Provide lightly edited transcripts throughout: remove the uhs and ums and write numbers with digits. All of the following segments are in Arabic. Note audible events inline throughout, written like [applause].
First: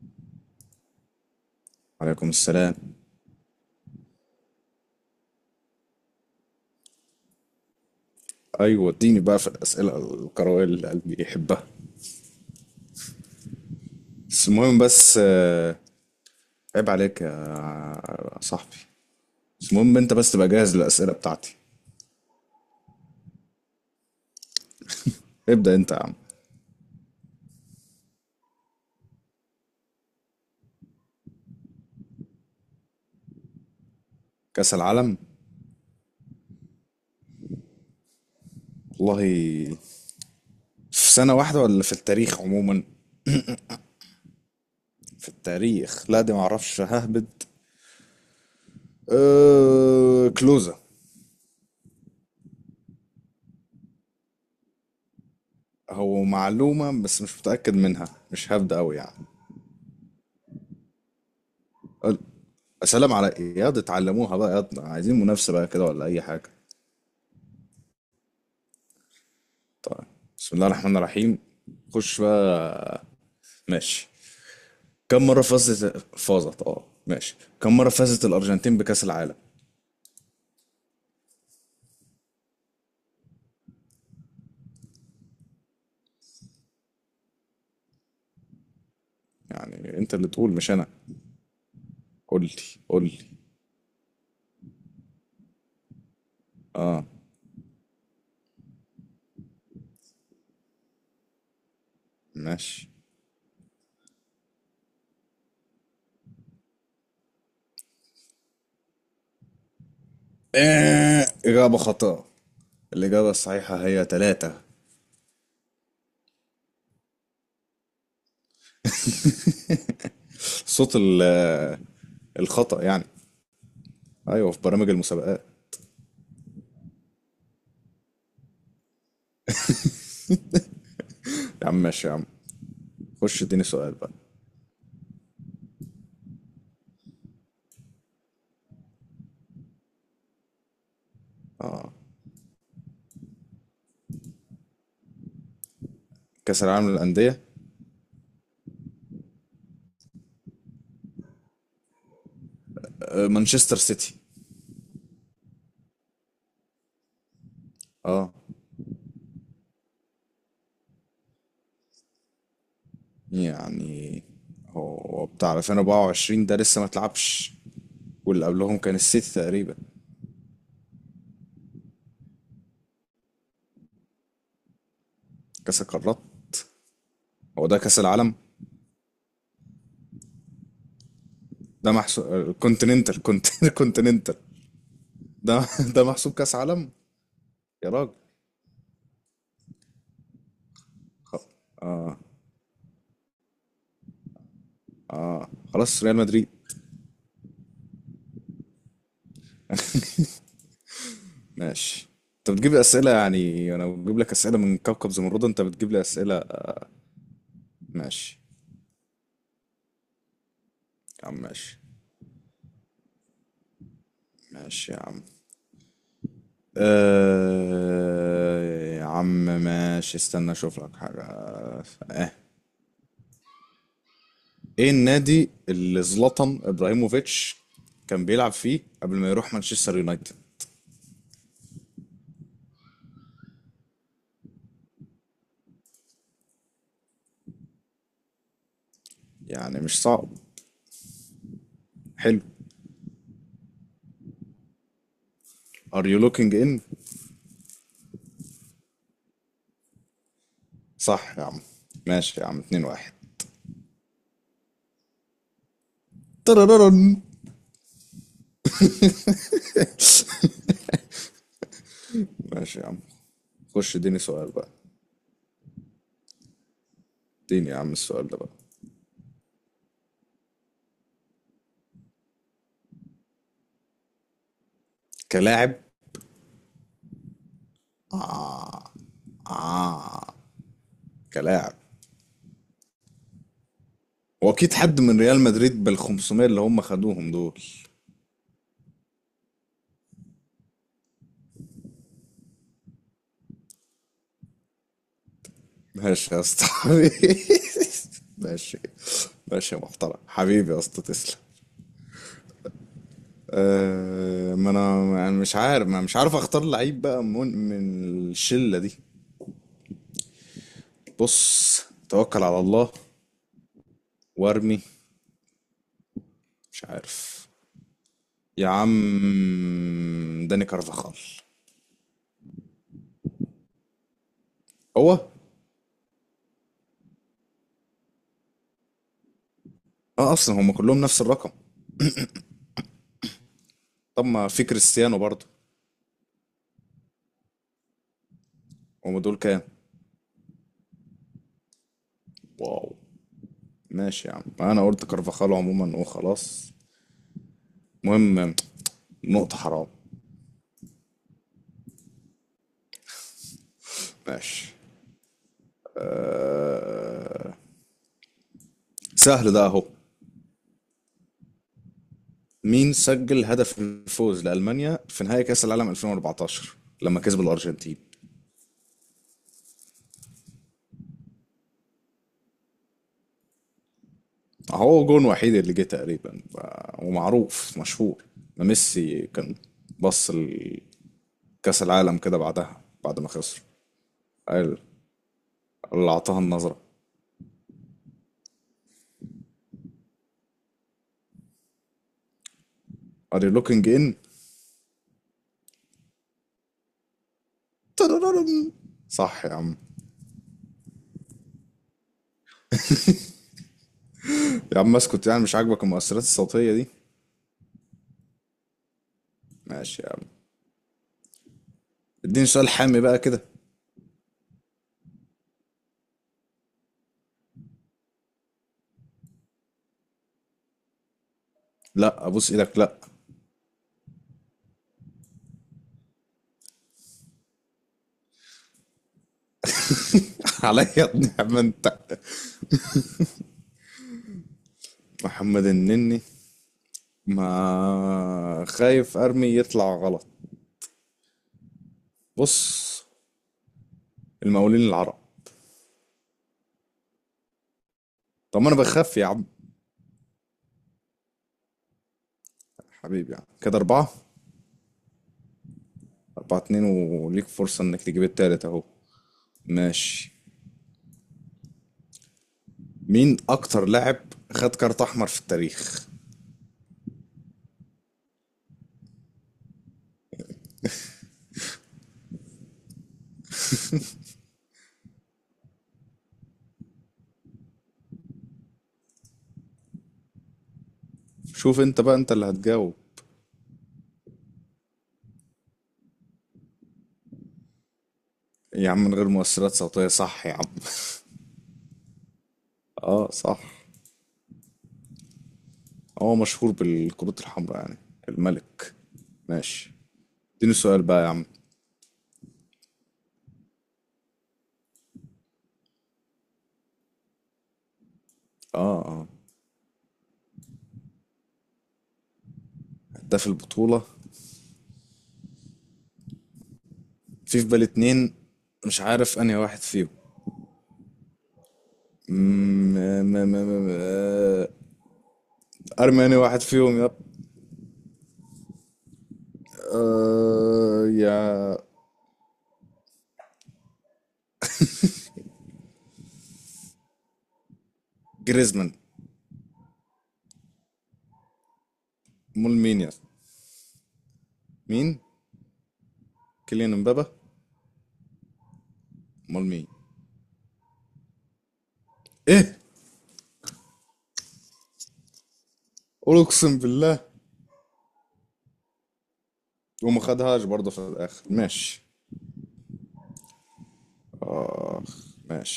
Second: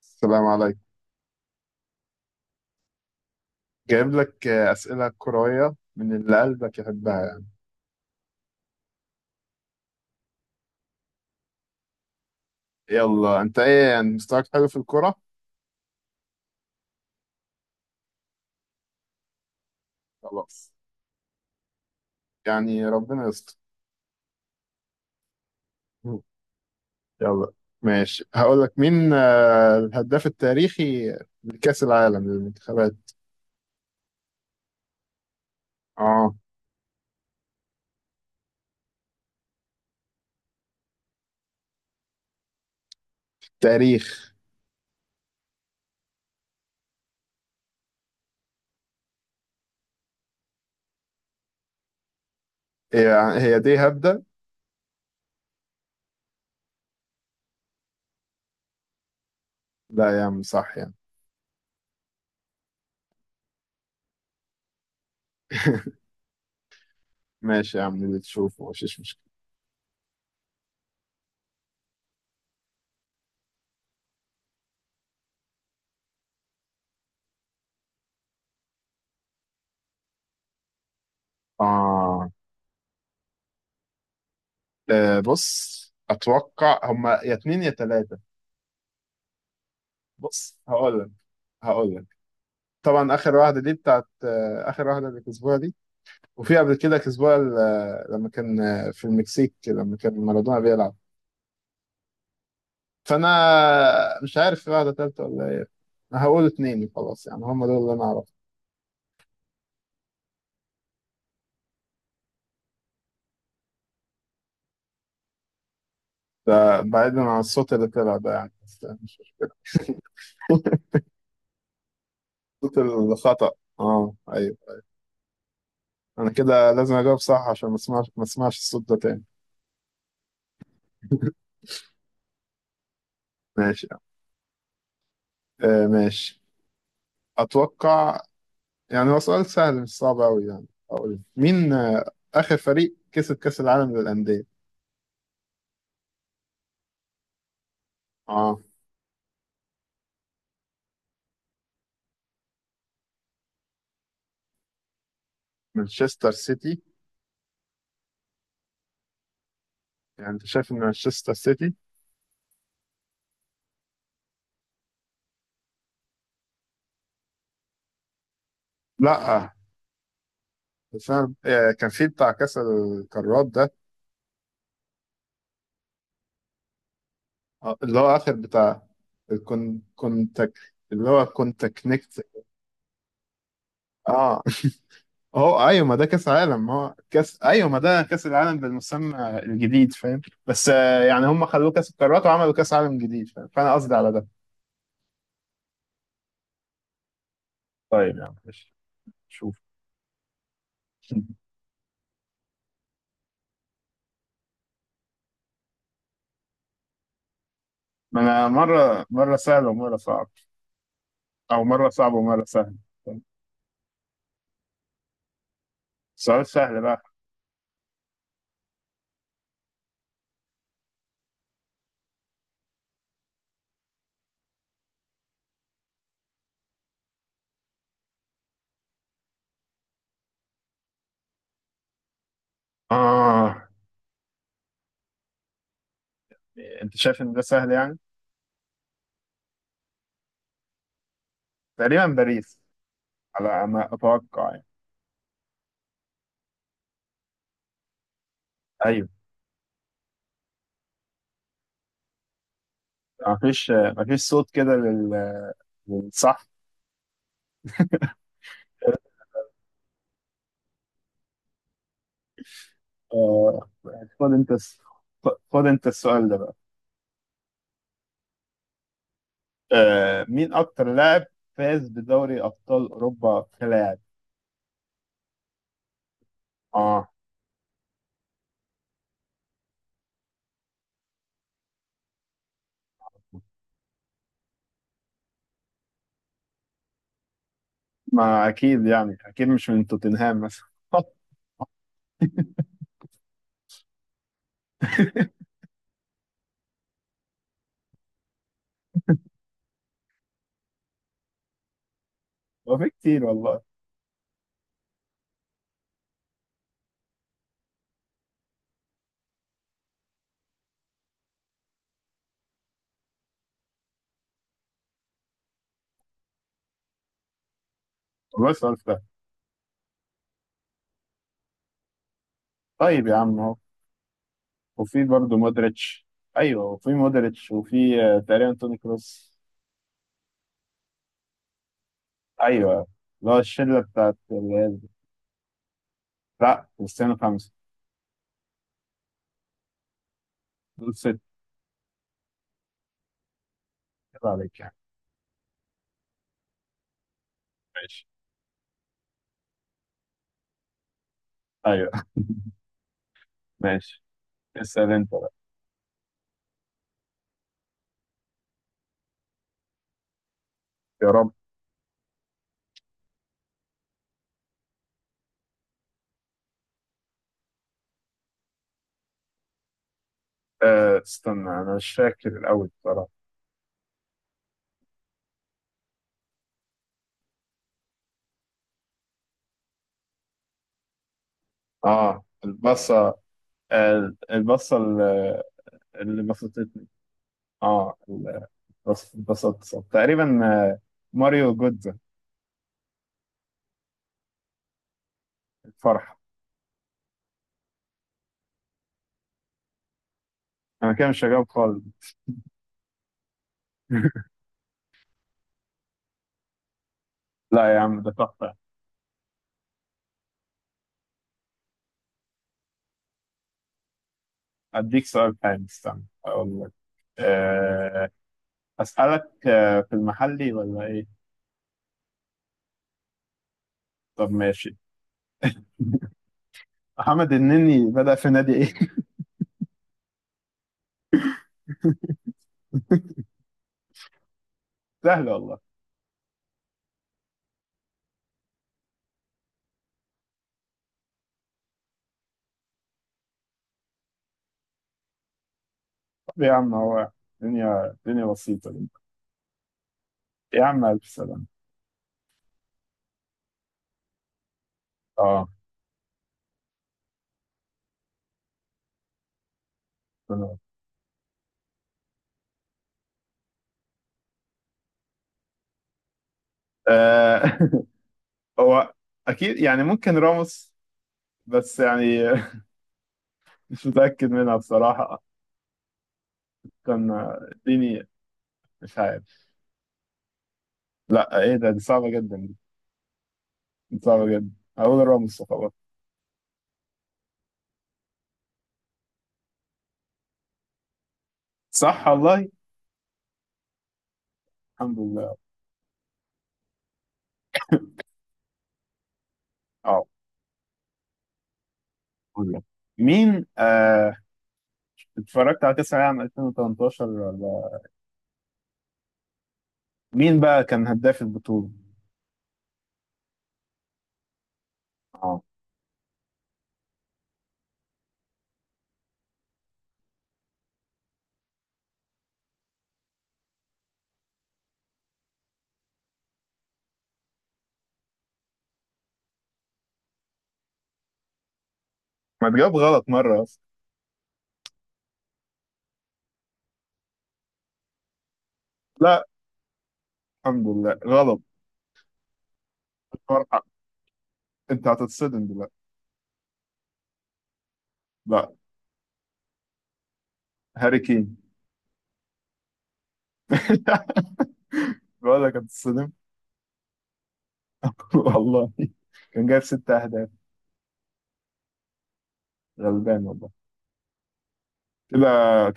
السلام عليكم. وعليكم السلام. جايب لك أسئلة كروية من اللي قلبك يحبها يعني. ايوه اديني بقى في الاسئله القراءه اللي قلبي يحبها. يلا، أنت إيه يعني مستواك بس حلو في المهم الكرة؟ بس آه، عيب عليك يا صاحبي. بس المهم انت بس تبقى خلاص. جاهز للاسئله بتاعتي. يعني ربنا يستر. ابدا انت يا عم. يلا. ماشي، هقول لك مين الهداف التاريخي لكأس العالم للمنتخبات. كاس العالم، آه. والله. في سنه واحده ولا في التاريخ عموما؟ تاريخ. في التاريخ لا، دي معرفش ههبد. أه كلوزة. هي. هي دي هبدة؟ هو معلومة بس مش متأكد منها، مش هبدأ أوي يعني. لا يا عم، صح يعني. قل- سلام على إيه ياض، اتعلموها بقى ياض، عايزين منافسة بقى كده [laughs] ولا أي حاجة؟ ماشي يا عم، اللي تشوفه مفيش مشكلة. طيب، بسم الله الرحمن الرحيم. خش بقى. ماشي. كم مرة فازت اه ماشي، كم مرة فازت الأرجنتين بكأس العالم؟ آه. بص، أتوقع هما يا اتنين يا تلاتة. يعني انت اللي تقول بص مش انا. هقول لك. هقول لك قول لي، قول طبعا لي. اخر واحده دي بتاعت اخر واحده اللي كسبوها دي. وفي قبل كده اه، كسبوها لما كان في المكسيك لما كان مارادونا بيلعب. ماشي. فانا مش عارف في واحده ثالثه ولا ايه. أنا هقول اتنين وخلاص، يعني هم دول اللي انا اعرفه. آه. إجابة خطأ. الإجابة الصحيحة هي ثلاثة. ده بعيدا عن الصوت اللي طلع ده يعني، بس يعني [laughs] صوت ال- صوت الخطأ يعني. الخطأ. اه، أيوة، ايوه. في برامج المسابقات. انا كده لازم اجاوب صح عشان ما اسمعش الصوت ده تاني. [laughs] يا عم ماشي يا عم. خش اديني ماشي. سؤال بقى. آه، ماشي. اتوقع. يعني هو سؤال سهل، مش صعب أوي يعني. أقول مين آخر فريق كسب كأس العالم للأندية؟ كأس العالم للأندية؟ آه، مانشستر سيتي. مانشستر سيتي. اه. يعني أنت شايف إن مانشستر سيتي؟ يعني هو بتاع 2024 ده لسه ما اتلعبش، واللي قبلهم كان السيتي لأ. تقريبا. بس أنا كان في بتاع كأس القارات ده. كأس القارات؟ هو ده اللي كأس هو آخر العالم. بتاع. كونتاك، اللي هو ده كونتاكنكت. محسوب الكونتيننتال [laughs] الكونتيننتال آه. [laughs] ده هو أيوة، ما ده ده كأس محسوب كأس عالم، ما عالم هو كأس، أيوة ما يا ده راجل. كأس العالم بالمسمى الجديد فاهم. بس يعني هم خلوه كأس القارات وعملوا كأس عالم جديد فاهم، فأنا قصدي على ده. خلاص، ريال مدريد. طيب يا عم ماشي. شوف. ماشي. انت بتجيب لي اسئله، يعني انا بجيب لك اسئله من كوكب زمرد، انت بتجيب لي اسئله. ما ماشي انا مره مره سهل ومره صعب، يا عم. او ماشي. مره صعب ومره سهل. ماشي يا عم. سؤال سهل بقى. أه يا عم ماشي، استنى اشوف لك حاجه. اه. ايه النادي اللي زلاتان ابراهيموفيتش كان بيلعب فيه قبل ما يروح مانشستر يونايتد؟ اه. انت شايف ان ده سهل يعني. يعني مش صعب. تقريبا حلو. باريس، على ما اتوقع يعني. ار يو لوكينج ان. ايوه. صح يا عم. ماشي يا عم، 2 1. ما فيش صوت كده للصح. ترررن. ماشي يا عم. آه. خش اديني خد انت سؤال بقى. الس- خد انت السؤال ده بقى. اديني يا عم السؤال ده بقى. آه، مين اكتر لاعب فاز بدوري ابطال اوروبا كلاعب؟ كلاعب. اه. آه آه كلاعب. واكيد حد من ريال مدريد بال 500 اللي هم خدوهم دول. ما اكيد يعني، اكيد مش من توتنهام مثلا. [laughs] ماشي يا اسطى، [laughs] حبيبي. ماشي. ماشي يا محترم، حبيبي يا اسطى، تسلم. هو في كتير والله. أه، ما انا ما أنا مش عارف ما مش عارف اختار لعيب بقى من الشلة دي. بص، توكل على الله وارمي. مش عارف. والله يا سؤال عم سهل. داني كارفاخال. طيب يا عم. وفي هو برضه مودريتش. ايوه، وفي مودريتش، وفي تقريبا توني كروس. اه اصلا هم كلهم نفس الرقم. ايوه. اللي هو الشله بتاعت طب ما في الريال دي. كريستيانو برضو؟ لا، كريستيانو خمسه. هم دول كام؟ دول ست. واو. ماشي كده يا عم، عليك يعني. انا قلت كارفاخال عموما وخلاص. ماشي. المهم، نقطة حرام. ايوه ماشي. ماشي. اسال انت بقى. أه، سهل ده اهو. يا رب. مين سجل هدف الفوز لألمانيا في نهائي كأس العالم 2014 لما كسب الأرجنتين؟ آه، استنى انا مش فاكر الاول بصراحه. هو جون وحيد اللي جه تقريبا، ومعروف مشهور. ميسي كان، بص لكأس العالم اه كده بعدها البصه. بعد ما خسر، آه البصه قال، اللي، اللي اللي أعطاها النظرة. بسطتني. اه ال- اتبسطت تقريبا. آه، ماريو جودز. Are you looking in؟ الفرحه. ترررم. صح يا عم. انا كده مش هجاوب خالص. [laughs] يا عم اسكت، يعني مش عاجبك المؤثرات الصوتية دي؟ لا يا عم ده تحفه. ماشي يا عم. اديني سؤال حامي بقى كده. أديك سؤال حلو، استنى أقول لك. أه. أسألك في المحلي ولا إيه؟ لا ابوس ايدك لا. طب ماشي. [laughs] محمد النني بدأ في نادي إيه؟ [laughs] عليا يا ابني يا عم انت. [laughs] سهل والله. محمد النني؟ ما خايف ارمي يطلع غلط. بص، المقاولين العرب. طب يا عم هو. الدنيا طب ما بسيطة انا دي. بخاف يا عم. يا عم ألف سلامة. حبيبي، يعني كده اربعة. أه. اربعة اتنين، وليك فرصة انك تجيب التالت اهو. ماشي. تمام. مين اكتر لاعب خد كارت احمر في التاريخ؟ آه. [laughs] هو أكيد يعني، ممكن راموس، بس يعني [laughs] مش متأكد منها بصراحة. كان اديني. مش عارف. لا إيه ده، دي شوف انت صعبة بقى، انت اللي جدا. هتجاوب. دي صعبة جدا هقول راموس وخلاص. يا عم من غير مؤثرات صوتية، صح يا عم؟ صح والله. [laughs] اه، صح. الحمد لله. هو مشهور بالكروت الحمراء يعني، الملك. ماشي. اه. اديني سؤال بقى يا عم. أقول لك. مين اتفرجت على كأس العالم 2018 ولا، اه، اه. مين بقى كان هداف البطولة؟ هداف البطولة؟ اه. في بالي اتنين، مش عارف انهي واحد فيهم. م- م- م- م- آه، ارمي انهي واحد فيهم، يا يا ما تجاوب غلط مرة أصلا. جريزمان. لا. الحمد لله غلط. مول مين يا اسطى؟ فرحة. أنت مين، هتتصدم دلوقتي. كيليان امبابا؟ لا. مول مين؟ هاري كين. ايه؟ [laughs] بقول لك هتتصدم. قول، اقسم بالله. [laughs] والله. كان جايب ست وما أهداف. خدهاش برضه في الاخر، ماشي. غلبان والله. اخ، كده،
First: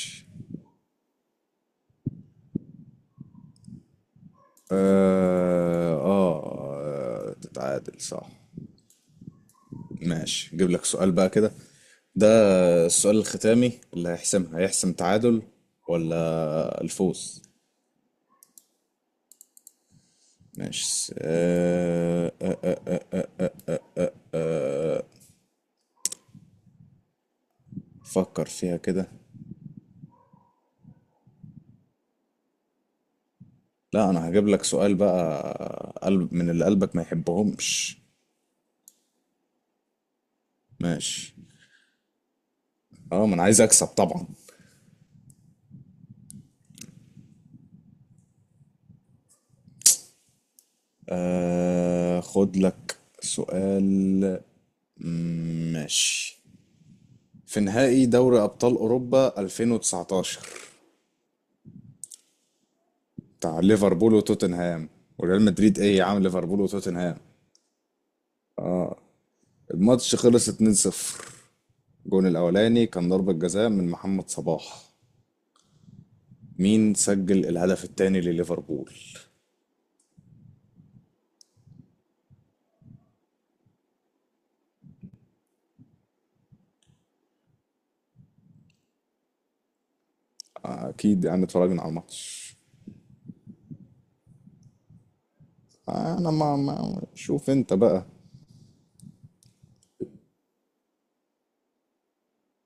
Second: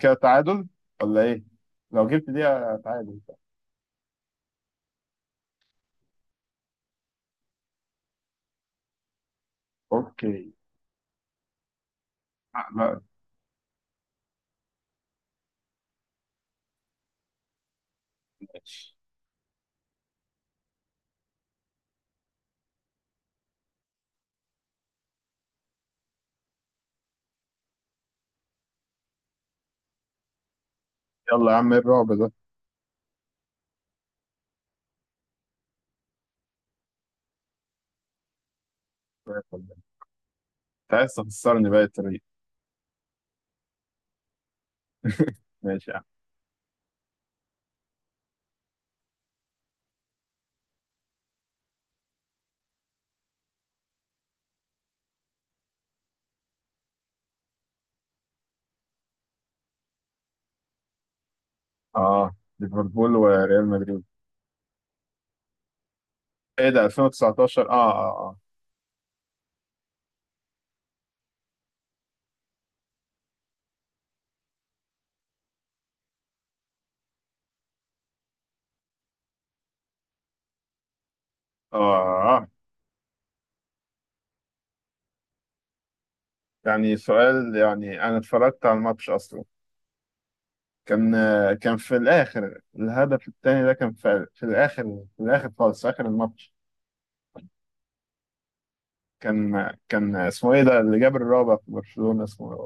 كده تعادل ولا إيه؟ لو جبت دي تعادل. اه، اه، تتعادل صح. أوكي. ماشي، جيب لك سؤال بقى كده، ده لا. السؤال الختامي اللي هيحسمها، هيحسم تعادل ولا الفوز. ماشي فكر فيها كده. يلا يا عم إيه الرعب ده؟ لا انا هجيب لك سؤال بقى، قلب من اللي قلبك ما يحبهمش. [laughs] أنت عايز ماشي. تخسرني بقى الطريق. اه، ما انا عايز اكسب طبعا. [laughs] ماشي. خد لك سؤال. ماشي. في نهائي دوري ابطال اوروبا 2019 اه، ليفربول بتاع وريال مدريد. ليفربول وتوتنهام. وريال مدريد ايه يا عم، ليفربول ايه ده، وتوتنهام. 2019؟ اه، اه، الماتش خلص 2-0، الجون الاولاني كان ضربة جزاء من محمد صلاح، مين سجل الهدف الثاني لليفربول؟ اه، اه. يعني سؤال، يعني انا اتفرجت على الماتش اصلا. كان اكيد يعني آه، كان اتفرجنا على في الماتش. الاخر الهدف الثاني ده كان في الاخر، في الاخر خالص، في اخر انا الماتش. ما شوف انت بقى. كان اسمه ايه ده اللي جاب الرابع في برشلونة اسمه.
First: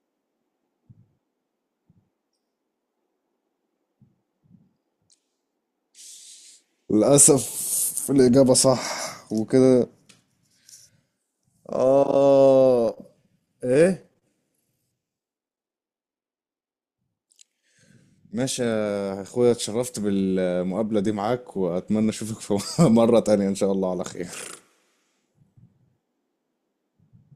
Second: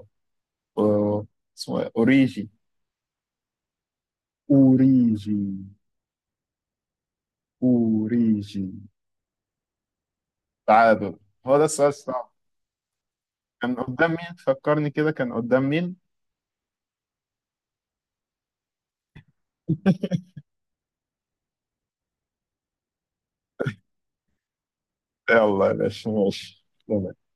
أو- اسمه إيه؟ اوريجي. اوريجي. للاسف الاجابة اوريجي. صح. وكده. تعادل. هو ده السؤال الصعب. اه. كان ايه؟ قدام مين فكرني كده، كان قدام مين. ماشي يا اخويا، اتشرفت بالمقابلة دي معاك واتمنى اشوفك في [laughs] مرة تانية ان شاء الله على خير. يلا يا باشا ماشي.